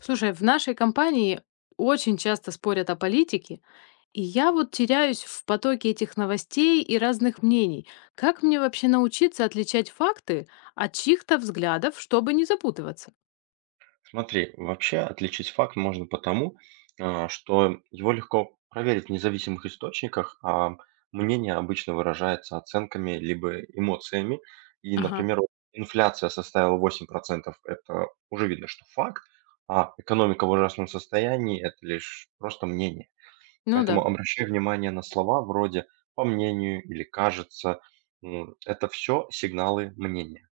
Слушай, в нашей компании очень часто спорят о политике, и я вот теряюсь в потоке этих новостей и разных мнений. Как мне вообще научиться отличать факты от чьих-то взглядов, чтобы не запутываться? Смотри, вообще отличить факт можно потому, что его легко проверить в независимых источниках, а мнение обычно выражается оценками либо эмоциями. И, Ага, например, вот инфляция составила 8%, это уже видно, что факт, а экономика в ужасном состоянии– это лишь просто мнение. ну да. Поэтому обращай внимание на слова вроде «по мнению» или «кажется». Это все сигналы мнения.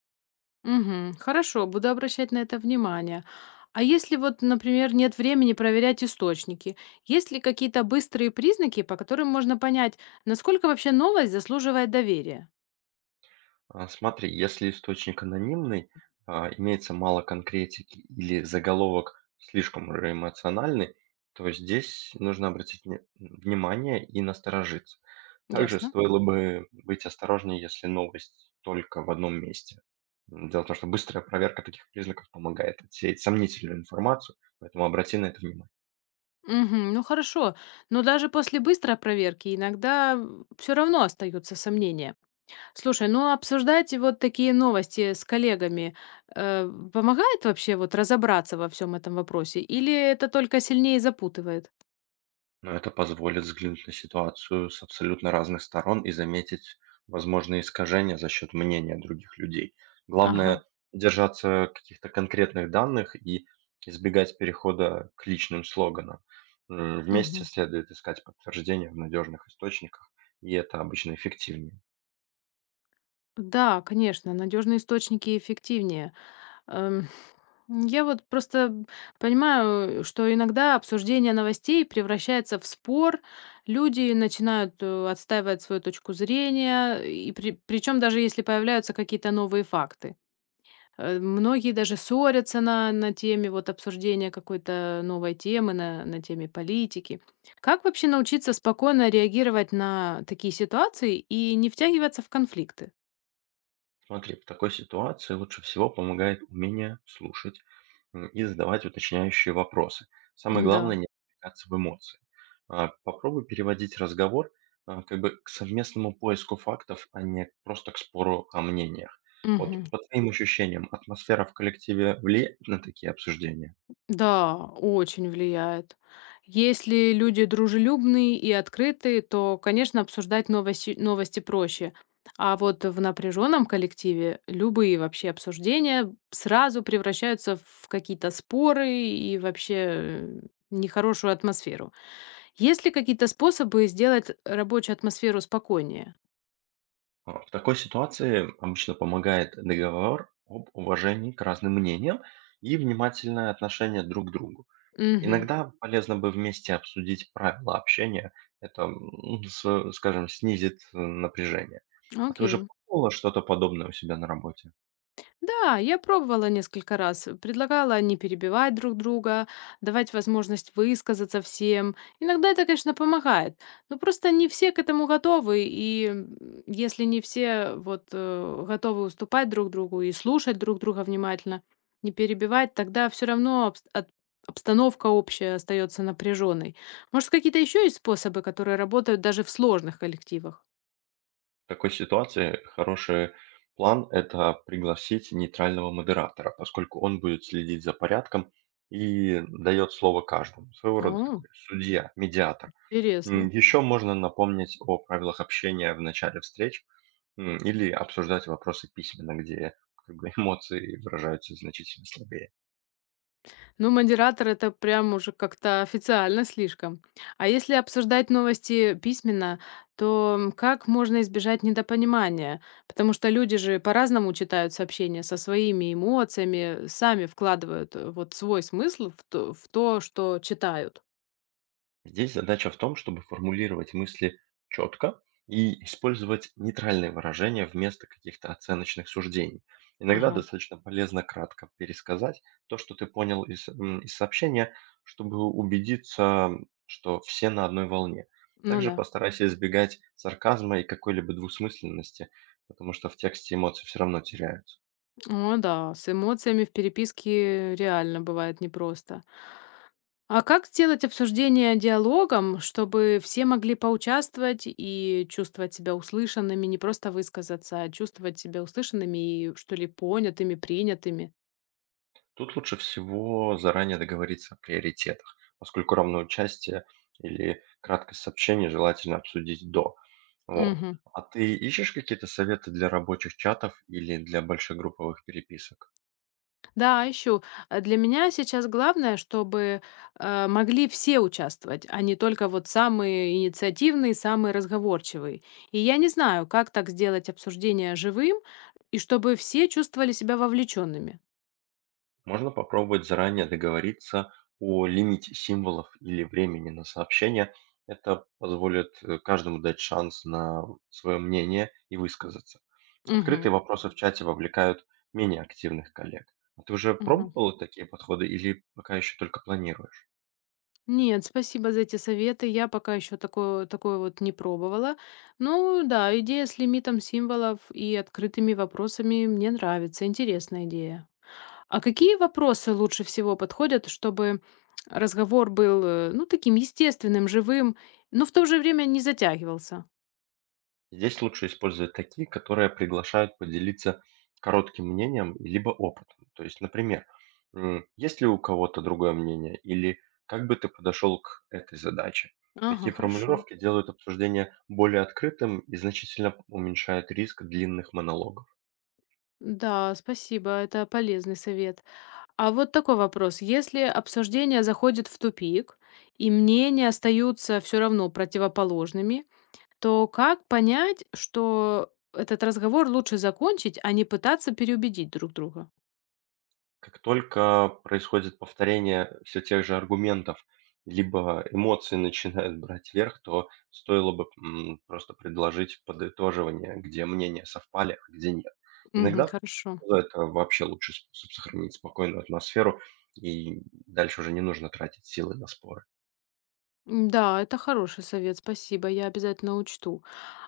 Мгм. Хорошо, буду обращать на это внимание. А если вот, например, нет времени проверять источники, есть ли какие-то быстрые признаки, по которым можно понять, насколько вообще новость заслуживает доверия? Смотри, если источник анонимный, имеется мало конкретики или заголовок слишком уже эмоциональный, то здесь нужно обратить внимание и насторожиться. Также Ясно. стоило бы быть осторожнее, если новость только в одном месте. Дело в том, что быстрая проверка таких признаков помогает отсеять сомнительную информацию, поэтому обрати на это внимание. Мгм. Ну хорошо, но даже после быстрой проверки иногда все равно остаются сомнения. Слушай, ну обсуждать вот такие новости с коллегами помогает вообще вот разобраться во всем этом вопросе, или это только сильнее запутывает? Но это позволит взглянуть на ситуацию с абсолютно разных сторон и заметить возможные искажения за счет мнения других людей. Ага. Главное– держаться каких-то конкретных данных и избегать перехода к личным слоганам. Вместе Мгм. следует искать подтверждения в надежных источниках, и это обычно эффективнее. Да, конечно, надежные источники эффективнее. Эм, я вот просто понимаю, что иногда обсуждение новостей превращается в спор. Люди начинают отстаивать свою точку зрения, и причем даже если появляются какие-то новые факты. Э, Многие даже ссорятся на теме вот обсуждения какой-то новой темы, на теме политики. Как вообще научиться спокойно реагировать на такие ситуации и не втягиваться в конфликты? Смотри, в такой ситуации лучше всего помогает умение слушать и задавать уточняющие вопросы. Самое главное Да. не отвлекаться в эмоции. Попробуй переводить разговор как бы к совместному поиску фактов, а не просто к спору о мнениях. Вот по твоим ощущениям, атмосфера в коллективе влияет на такие обсуждения? Да, очень влияет. Если люди дружелюбные и открытые, то, конечно, обсуждать новости проще. А вот в напряженном коллективе любые вообще обсуждения сразу превращаются в какие-то споры и вообще нехорошую атмосферу. Есть ли какие-то способы сделать рабочую атмосферу спокойнее? В такой ситуации обычно помогает договор об уважении к разным мнениям и внимательное отношение друг к другу. Угу. Иногда полезно бы вместе обсудить правила общения. Это, скажем, снизит напряжение. А ты уже Окей. пробовала что-то подобное у себя на работе? Да, я пробовала несколько раз. Предлагала не перебивать друг друга, давать возможность высказаться всем. Иногда это, конечно, помогает, но просто не все к этому готовы. И если не все вот готовы уступать друг другу и слушать друг друга внимательно, не перебивать, тогда все равно обстановка общая остается напряженной. Может, какие-то еще есть способы, которые работают даже в сложных коллективах? В такой ситуации хороший план– это пригласить нейтрального модератора, поскольку он будет следить за порядком и дает слово каждому. Своего рода О, такой судья, медиатор. интересно. Еще можно напомнить о правилах общения в начале встреч или обсуждать вопросы письменно, где как бы, эмоции выражаются значительно слабее. Ну, модератор это прям уже как-то официально слишком. А если обсуждать новости письменно, то как можно избежать недопонимания? Потому что люди же по-разному читают сообщения со своими эмоциями, сами вкладывают вот свой смысл в то, что читают. Здесь задача в том, чтобы формулировать мысли четко и использовать нейтральные выражения вместо каких-то оценочных суждений. Иногда Ага. достаточно полезно кратко пересказать то, что ты понял из, из сообщения, чтобы убедиться, что все на одной волне. Ну Также да. постарайся избегать сарказма и какой-либо двусмысленности, потому что в тексте эмоции все равно теряются. О, да, с эмоциями в переписке реально бывает непросто. А как сделать обсуждение диалогом, чтобы все могли поучаствовать и чувствовать себя услышанными, не просто высказаться, а чувствовать себя услышанными и, что ли, понятыми, принятыми? Тут лучше всего заранее договориться о приоритетах, поскольку равное участие или краткость сообщений желательно обсудить до. Вот. Мгм. А ты ищешь какие-то советы для рабочих чатов или для большегрупповых переписок? Да, ищу. А для меня сейчас главное, чтобы могли все участвовать, а не только вот самые инициативные, самые разговорчивые. И я не знаю, как так сделать обсуждение живым, и чтобы все чувствовали себя вовлеченными. Можно попробовать заранее договориться о лимите символов или времени на сообщение. Это позволит каждому дать шанс на свое мнение и высказаться. Открытые Мгм. вопросы в чате вовлекают менее активных коллег. А ты уже Мгм. пробовала такие подходы или пока еще только планируешь? Нет, спасибо за эти советы. Я пока еще такое вот не пробовала. Ну да, идея с лимитом символов и открытыми вопросами мне нравится. Интересная идея. А какие вопросы лучше всего подходят, чтобы разговор был, ну, таким естественным, живым, но в то же время не затягивался? Здесь лучше использовать такие, которые приглашают поделиться коротким мнением либо опытом. То есть, например, есть ли у кого-то другое мнение или как бы ты подошел к этой задаче? Ага, Такие хорошо. формулировки делают обсуждение более открытым и значительно уменьшают риск длинных монологов. Да, спасибо, это полезный совет. А вот такой вопрос. Если обсуждение заходит в тупик, и мнения остаются все равно противоположными, то как понять, что этот разговор лучше закончить, а не пытаться переубедить друг друга? Как только происходит повторение все тех же аргументов, либо эмоции начинают брать верх, то стоило бы, просто предложить подытоживание, где мнения совпали, а где нет. Мгм, Иногда хорошо. это вообще лучший способ сохранить спокойную атмосферу, и дальше уже не нужно тратить силы на споры. Да, это хороший совет, спасибо, я обязательно учту.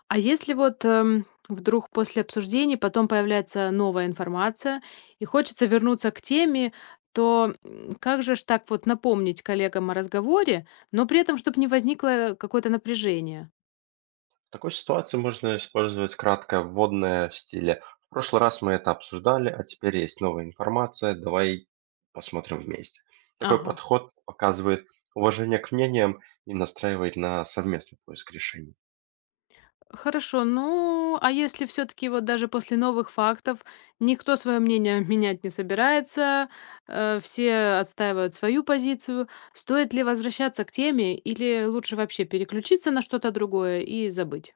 А если вот вдруг после обсуждений потом появляется новая информация и хочется вернуться к теме, то как же ж так вот напомнить коллегам о разговоре, но при этом, чтобы не возникло какое-то напряжение? В такой ситуации можно использовать краткое вводное в стиле «В прошлый раз мы это обсуждали, а теперь есть новая информация, давай посмотрим вместе». Такой Ага. подход показывает уважение к мнениям и настраивает на совместный поиск решений. Хорошо, ну, а если все-таки вот даже после новых фактов никто свое мнение менять не собирается, все отстаивают свою позицию, стоит ли возвращаться к теме или лучше вообще переключиться на что-то другое и забыть?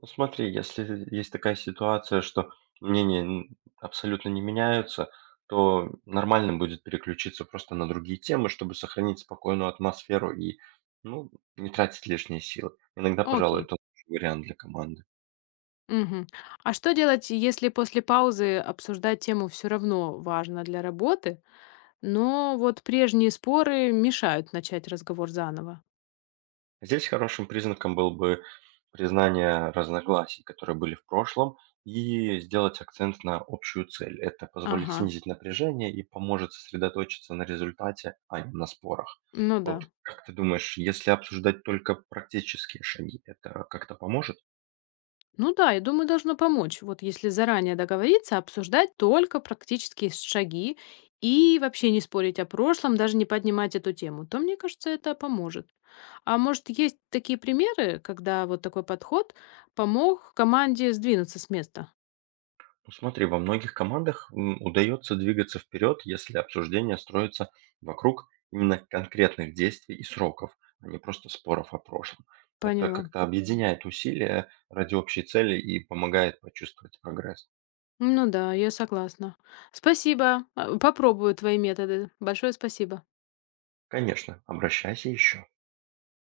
Ну, смотри, если есть такая ситуация, что мнения абсолютно не меняются, то нормально будет переключиться просто на другие темы, чтобы сохранить спокойную атмосферу и, ну, не тратить лишние силы. Иногда, пожалуй, Окей. это лучший вариант для команды. Мгм. А что делать, если после паузы обсуждать тему все равно важно для работы, но вот прежние споры мешают начать разговор заново? Здесь хорошим признаком было бы признание разногласий, которые были в прошлом, и сделать акцент на общую цель. Это позволит Ага, снизить напряжение и поможет сосредоточиться на результате, а не на спорах. ну да. Вот как ты думаешь, если обсуждать только практические шаги, это как-то поможет? Ну да, я думаю, должно помочь. Вот если заранее договориться, обсуждать только практические шаги и вообще не спорить о прошлом, даже не поднимать эту тему, то, мне кажется, это поможет. А может, есть такие примеры, когда вот такой подход помог команде сдвинуться с места? Ну, смотри, во многих командах удается двигаться вперед, если обсуждение строится вокруг именно конкретных действий и сроков, а не просто споров о прошлом. Это Поняла. как-то объединяет усилия ради общей цели и помогает почувствовать прогресс. Ну да, я согласна. Спасибо. Попробую твои методы. Большое спасибо. Конечно, обращайся еще.